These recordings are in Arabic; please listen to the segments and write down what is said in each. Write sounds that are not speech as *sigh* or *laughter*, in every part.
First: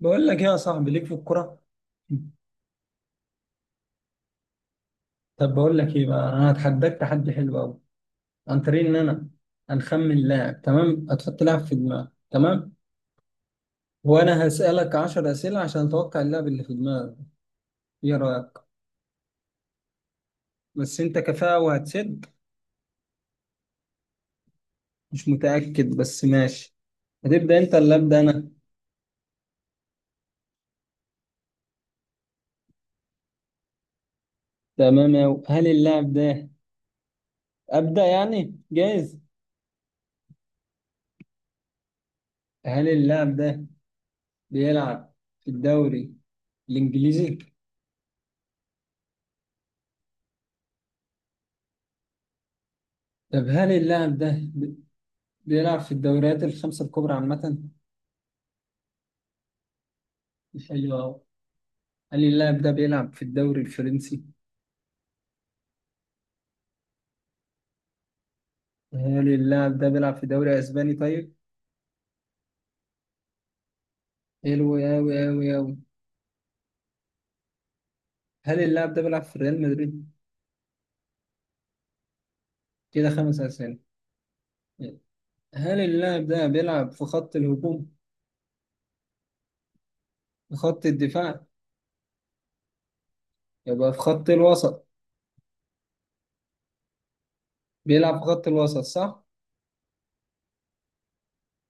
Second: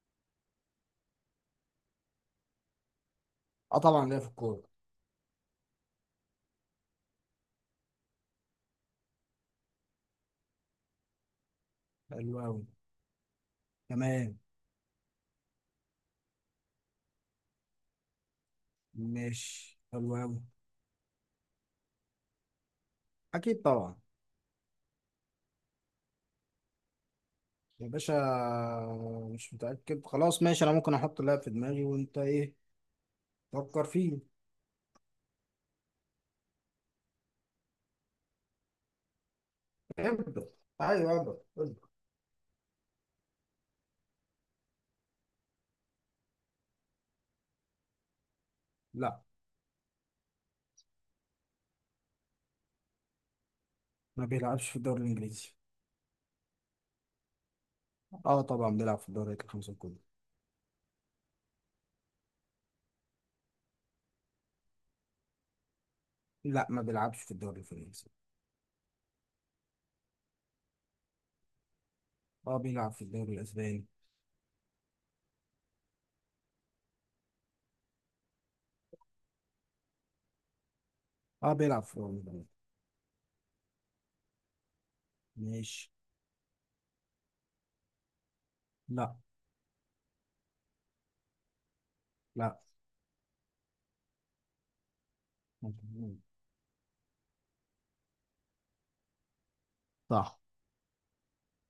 بقول لك ايه يا صاحبي، ليك في الكرة؟ اه طبعا ليا في الكورة. طب بقول لك ايه بقى، انا هتحداك تحدي حلو قوي، عن طريق ان انا هنخمن لاعب. تمام؟ هتحط لاعب في دماغك، حلو أوي. تمام، تمام. وانا هسألك 10 أسئلة عشان اتوقع اللاعب اللي في دماغك. ايه رأيك؟ ماشي حلو أوي. بس انت كفاءة وهتسد؟ أكيد طبعا. مش متأكد بس ماشي. هتبدأ انت يا ولا باشا، أبدأ انا؟ مش متأكد خلاص ماشي، أنا ممكن أحط لاعب في دماغي وأنت إيه؟ فكر فيه. تمام أوي. هل اللاعب ده، أبدأ يعني، جايز؟ ابدأ، أيوه ابدأ ابدأ. هل اللاعب ده بيلعب في الدوري الإنجليزي؟ لا. طب هل اللاعب ما ده بيلعبش في الدوري الإنجليزي. بيلعب في الدوريات الخمسة الكبرى عامة؟ اه طبعا بيلعب في الدوري الخمسة الكبرى. حلو أوي. هل اللاعب ده بيلعب في الدوري الفرنسي؟ لا ما بيلعبش في الدوري الفرنسي. هل اللاعب ده بيلعب في دوري أسباني طيب؟ اه بيلعب في الدوري الأسباني. حلو أوي أوي أوي. هل اللاعب ده بيلعب في ريال مدريد؟ اه بيلعب في روما. كده خمس أسئلة. هل ماشي. اللاعب ده بيلعب في خط الهجوم؟ لا. في خط الدفاع؟ لا. يبقى في خط الوسط. مظبوط. بيلعب في خط الوسط، صح؟ صح.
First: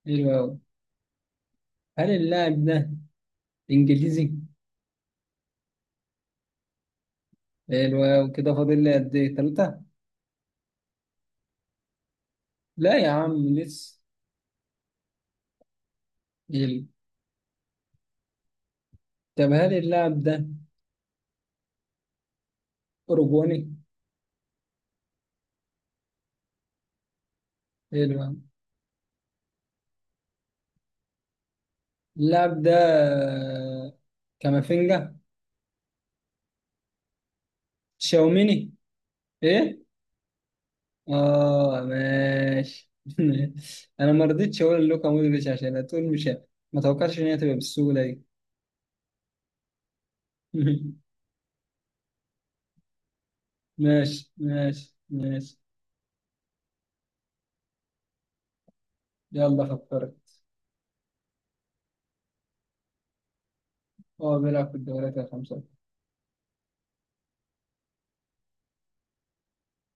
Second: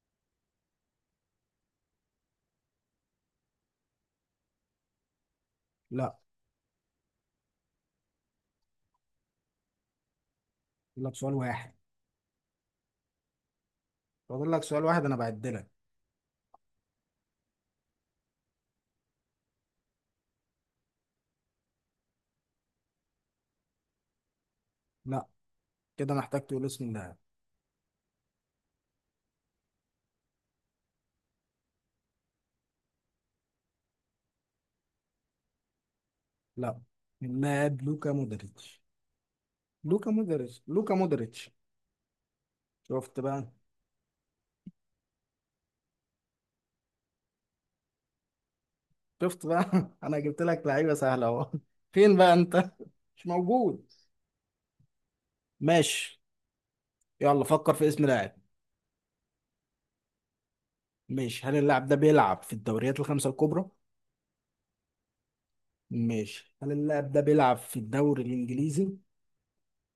حلو أوي. هل اللاعب ده إنجليزي؟ لا. حلو أوي. كده فاضل لي قد إيه، تلاتة؟ فاضل لك سؤال واحد. لا يا عم، لسه. فاضل لك سؤال واحد، أنا بعدلك. حلو. طب هل اللاعب ده أوروجواني؟ لا كده محتاج تقول اسم اللاعب. حلو. اللاعب ده كامافينجا. لا، اللاعب لوكا شاوميني. مودريتش. ايه؟ لوكا مودريتش لوكا مودريتش. اه ماشي. شفت *laughs* بقى. انا ما رضيتش اقول لوكا مودريتش عشان هتقول مش ما توقعش ان هي تبقى بالسهوله دي. شفت بقى. *laughs* انا جبت لك لعيبه *laughs* سهله اهو. فين بقى انت؟ مش موجود. ماشي ماشي ماشي. ماشي. يلا فكر في اسم لاعب. يلا فكرت. ماشي، هل اللاعب ده بيلعب في الدوريات الخمسه الكبرى؟ اه بيلعب في الدوريات الخمسه. ماشي، هل اللاعب ده بيلعب في الدوري الانجليزي؟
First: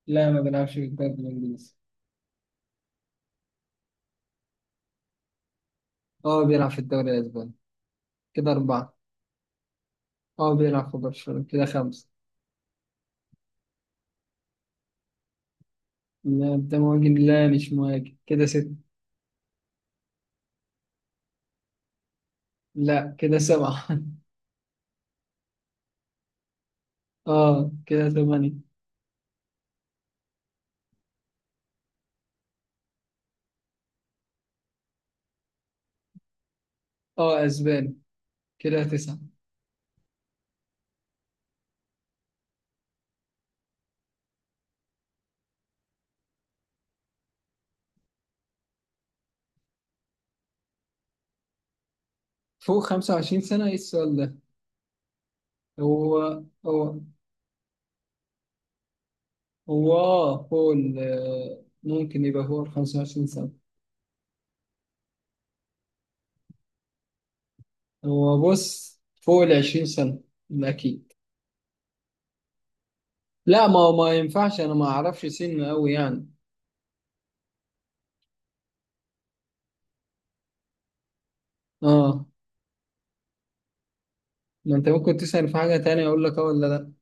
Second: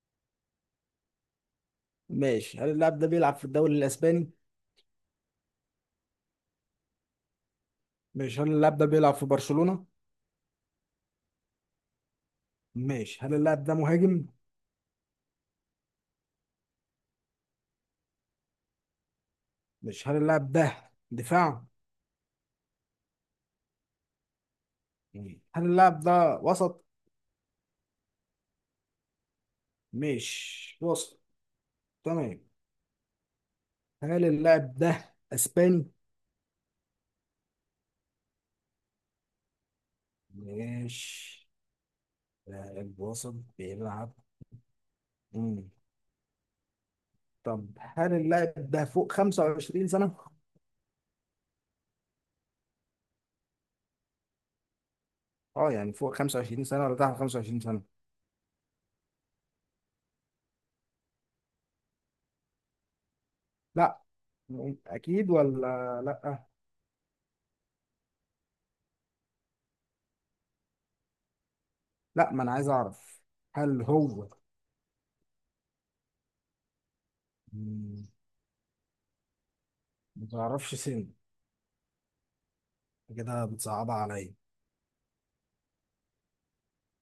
لا ما بيلعبش في الدوري الانجليزي. ماشي، هل اللاعب ده بيلعب في الدوري الاسباني؟ اه بيلعب في الدوري الاسباني. ماشي، كده هل اللاعب ده اربعه. بيلعب في برشلونه؟ اه بيلعب في برشلونه، كده خمسه. ماشي، هل اللاعب ده مهاجم؟ لا ده مهاجم، لا مش مهاجم، كده ست. ماشي، هل اللاعب ده دفاع؟ لا كده سبعه. *laughs* مم. هل اللاعب ده وسط؟ اه كده ثمانية. مش وسط. تمام. هل اللاعب ده اسباني؟ اه اسبان، كده تسعة. مش لاعب وسط بيلعب. مم. طب هل اللاعب ده فوق 25 سنة؟ فوق خمسة وعشرين سنة، ايه السؤال ده؟ اه يعني فوق هو 25 هو سنة ولا تحت 25 سنة؟ هو اه فوق ال ممكن يبقى فوق الخمسة وعشرين سنة. لا، اكيد ولا لا؟ هو بص فوق العشرين سنة، ده اكيد. لا ما انا عايز اعرف. لا ما هل هو ما هو ينفعش انا ما اعرفش سن قوي يعني. مم، ما تعرفش سن؟ اه كده بتصعبها عليا. ما انت ممكن تسأل في حاجة تانية، اقول لك اه ولا لا.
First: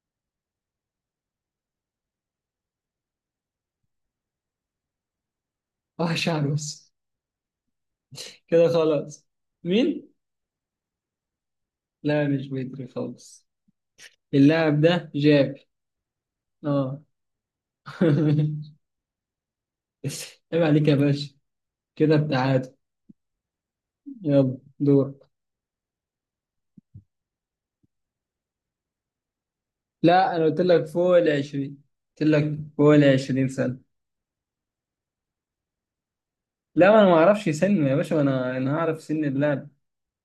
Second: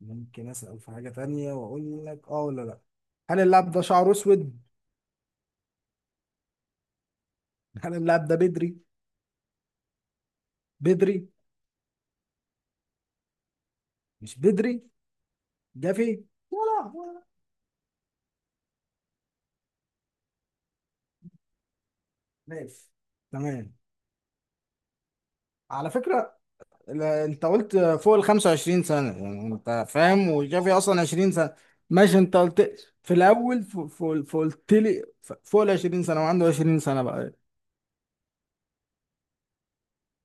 ممكن اسأل في حاجة تانية واقول لك اه ولا لا؟ هل اللاعب ده شعره اسود؟ *laughs* اه شعر بس. احنا اللاعب ده كده بدري. خلاص. مين؟ بدري. لا مش بدري خالص. مش اللاعب بدري. ده جاب. جافي اه. ولا؟ *laughs* عيب عليك يا باشا، كده بتاعت. ماشي. تمام. يلا دور. على فكرة، انت قلت فوق ال 25 سنة يعني انت فاهم، لا انا قلت وجافي لك اصلا فوق ال 20 سنة. 20، ماشي قلت انت لك قلت فوق ال في 20 الاول سنة. قلت لي فوق ال 20 سنة، وعنده 20 لا ما سنة انا ما بقى. اعرفش سن يا باشا، انا هعرف سن اللاعب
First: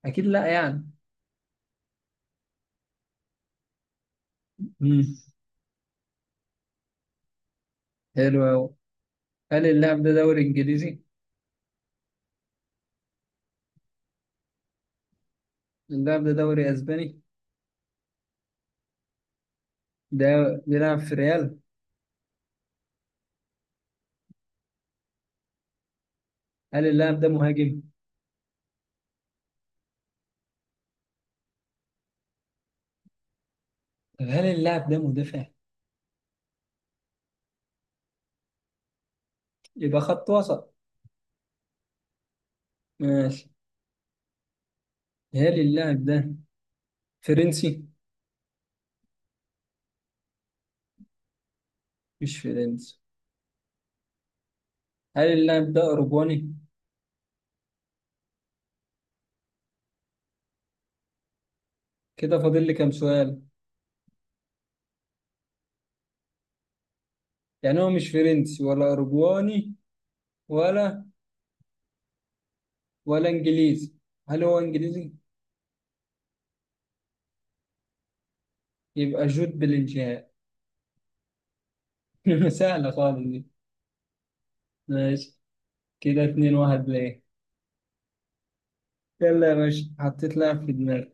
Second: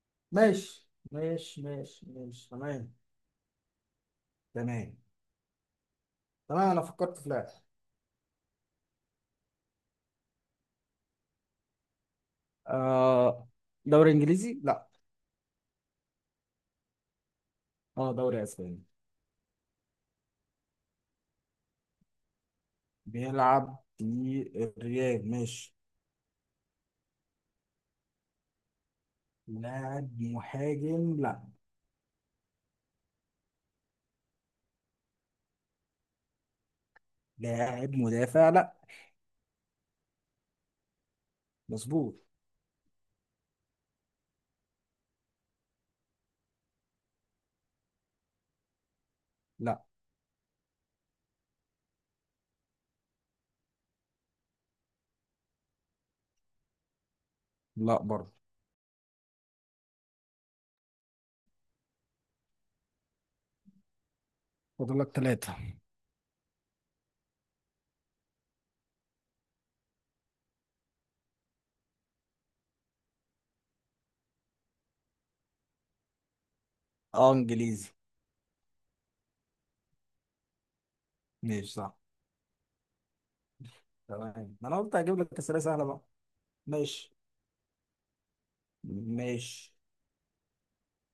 اكيد، لا ماشي يعني. ماشي ماشي ماشي. تمام. تمام. امم تمام، انا فكرت في لاعب. حلو قوي. هل اللاعب ده دوري انجليزي؟ آه، دوري انجليزي لا. اللاعب ده دوري اسباني. اه دوري اسباني. ده بيلعب في ريال. بيلعب في الريال. ماشي. هل اللاعب ده مهاجم؟ لاعب مهاجم لا. طب هل اللاعب ده مدافع؟ لاعب مدافع لا. يبقى خط وسط. مظبوط. ماشي. هل اللاعب ده فرنسي؟ لا. مش فرنسي. هل اللاعب ده اوروباني؟ لا برضه. كده فاضل لي كام سؤال؟ فاضل لك ثلاثة. يعني هو مش فرنسي ولا أوروجواني ولا ولا إنجليزي؟ هل هو إنجليزي؟ اه انجليزي. يبقى جود بلينجهام. ماشي صح. *laughs* سهلة خالص دي. تمام، ما انا قلت هجيب لك ماشي، اسئله سهله بقى. كده اتنين واحد ماشي. ليه. يلا يا ماشي. باشا حطيت لاعب في دماغي.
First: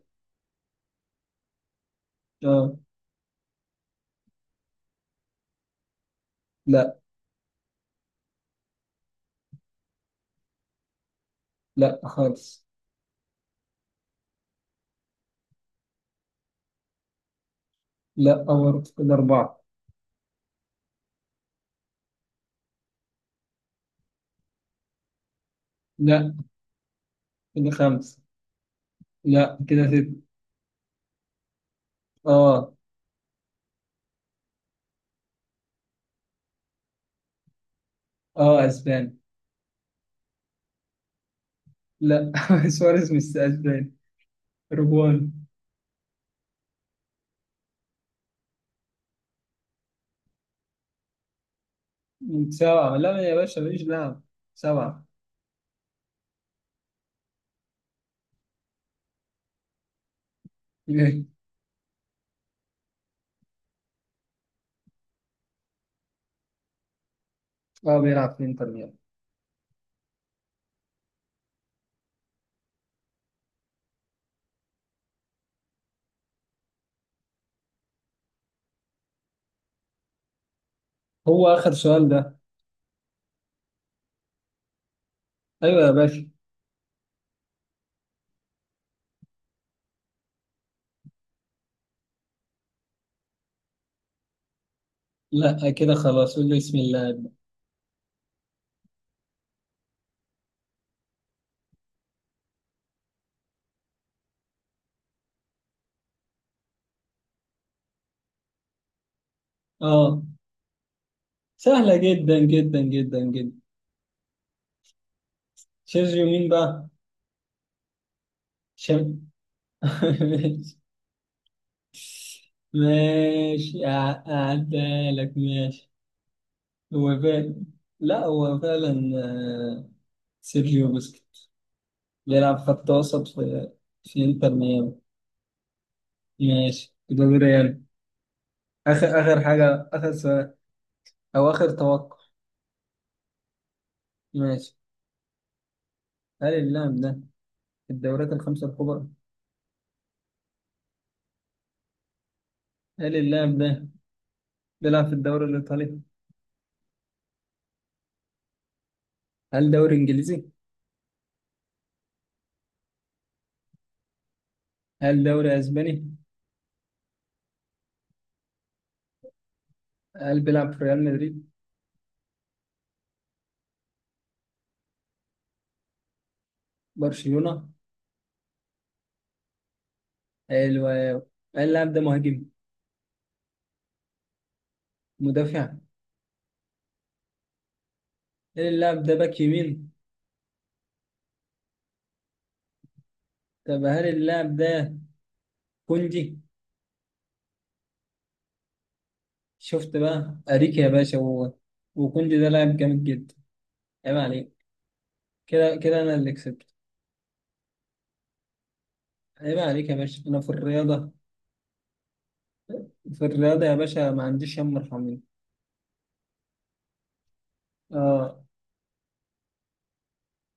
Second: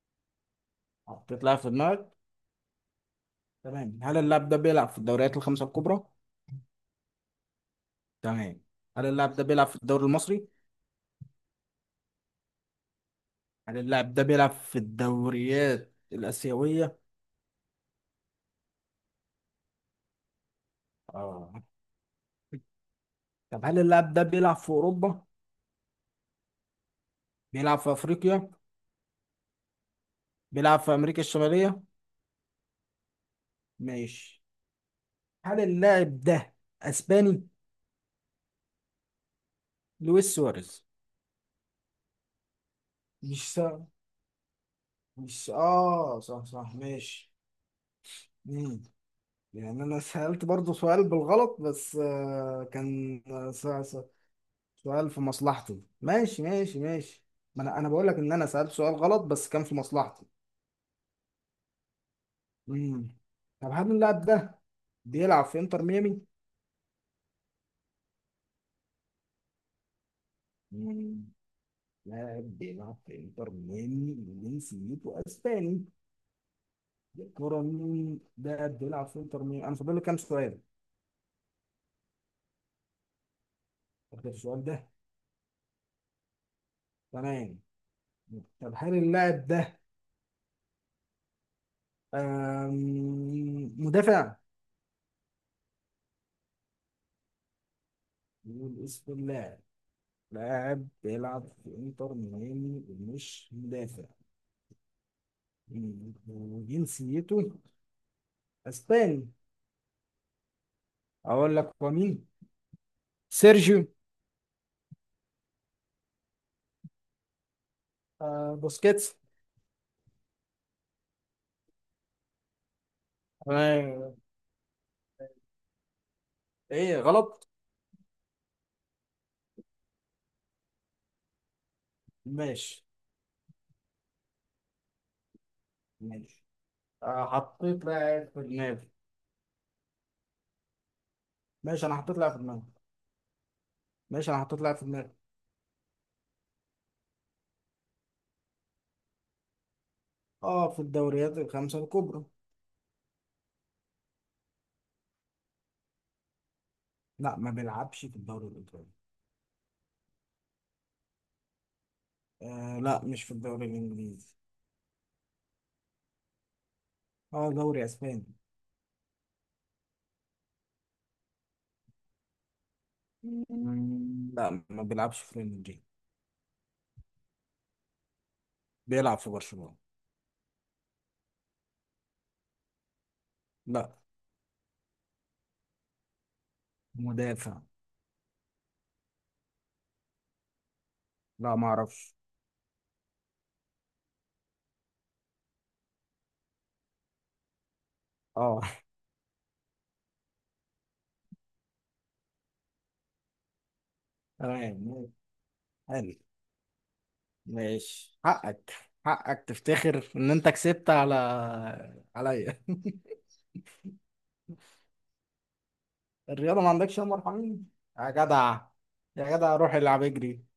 حطيت لاعب في دماغك؟ اه. تمام، هل اللاعب ده بيلعب في الدوريات الخمسه الكبرى؟ لا. تمام، هل اللاعب ده بيلعب في الدوري المصري؟ لا خالص. هل اللاعب ده بيلعب في الدوريات الاسيويه؟ لا أور، كده أربعة. اه. طب هل اللاعب ده بيلعب في اوروبا؟ لا كده بيلعب في خمسة. افريقيا؟ لا كده ستة. بيلعب في امريكا الشماليه؟ اه. ماشي. هل اللاعب ده اسباني؟ اه أسباني. لويس سواريز. لا. *laughs* سواريز مش مش سهل. أسباني، أوروجواني. مش اه، صح صح ماشي. مم. يعني انا سألت برضو سؤال بالغلط بس سبعة، لا كان يا باشا ماليش لاعب. سبعة. سؤال في مصلحتي. ماشي ماشي ماشي، ما انا بقول لك ان انا سألت سؤال غلط بس كان في مصلحتي. *laughs* مم. طب هل اللاعب ده بيلعب في انتر ميامي؟ اه بيلعب في انتر ميامي. مم. لاعب بيلعب في انتر ميامي وجنسيته اسباني؟ كرة مين ده؟ قد يلعب سنتر مين؟ انا فاضل لي كام سؤال؟ هو آخر سؤال ده؟ فاضل السؤال ده. أيوة يا باشا. تمام. طب هل اللاعب ده مدافع؟ لا كده خلاص، قول له بسم الله أبدأ. نقول اسم اللاعب؟ لاعب بيلعب في انتر ميامي ومش مدافع. مم. وجنسيته اسباني؟ آه. اقول لك هو سهلة مين؟ جدا جدا جدا جدا. سيرجيو، سيرجيو مين بقى؟ آه، بوسكيتس. شم... *laughs* ماشي ماشي. تمام. أعدها لك، ماشي. ايه هو غلط؟ فعلا، لا هو فعلا سيرجيو بوسكيت بيلعب ماشي. خط وسط في انتر ميامي. ماشي. ماشي. كده آه، ريال، حطيت لاعب في دماغي. آخر آخر حاجة، آخر سؤال، أو آخر ماشي انا توقع. حطيت لاعب في دماغي. ماشي انا حطيت ماشي. لاعب في دماغي. هل اللاعب ده في الدوريات الخمسة الكبرى؟ اه في الدوريات الخمسة الكبرى. هل اللاعب ده بيلعب في الدوري الإيطالي؟ لا ما بيلعبش في الدوري الإيطالي. هل دوري إنجليزي؟ آه لا، مش في الدوري الإنجليزي. هل دوري أسباني؟ اه دوري أسباني. هل بيلعب في ريال مدريد؟ مم، لا ما بيلعبش في ريال مدريد. برشلونة؟ بيلعب في برشلونة. حلو أوي. هل اللاعب ده مهاجم؟ لا. مدافع؟ مدافع. هل اللاعب ده باك يمين؟ لا ما اعرفش. طب هل اللاعب ده كوندي؟ اه. شفت بقى أريكي يا باشا، وهو وكوندي ده لاعب جامد جدا، عيب *laughs* عليك. تمام. كده كده حلو. أنا اللي كسبت. ماشي، حقك. حقك عيب عليك يا تفتخر باشا، ان أنا في انت كسبت الرياضة، على عليا. *laughs* في الرياضة يا باشا ما عنديش هم مرحمين. الرياضة ما عندكش يا مرحمين. يا جدع. يا جدع روح العب اجري.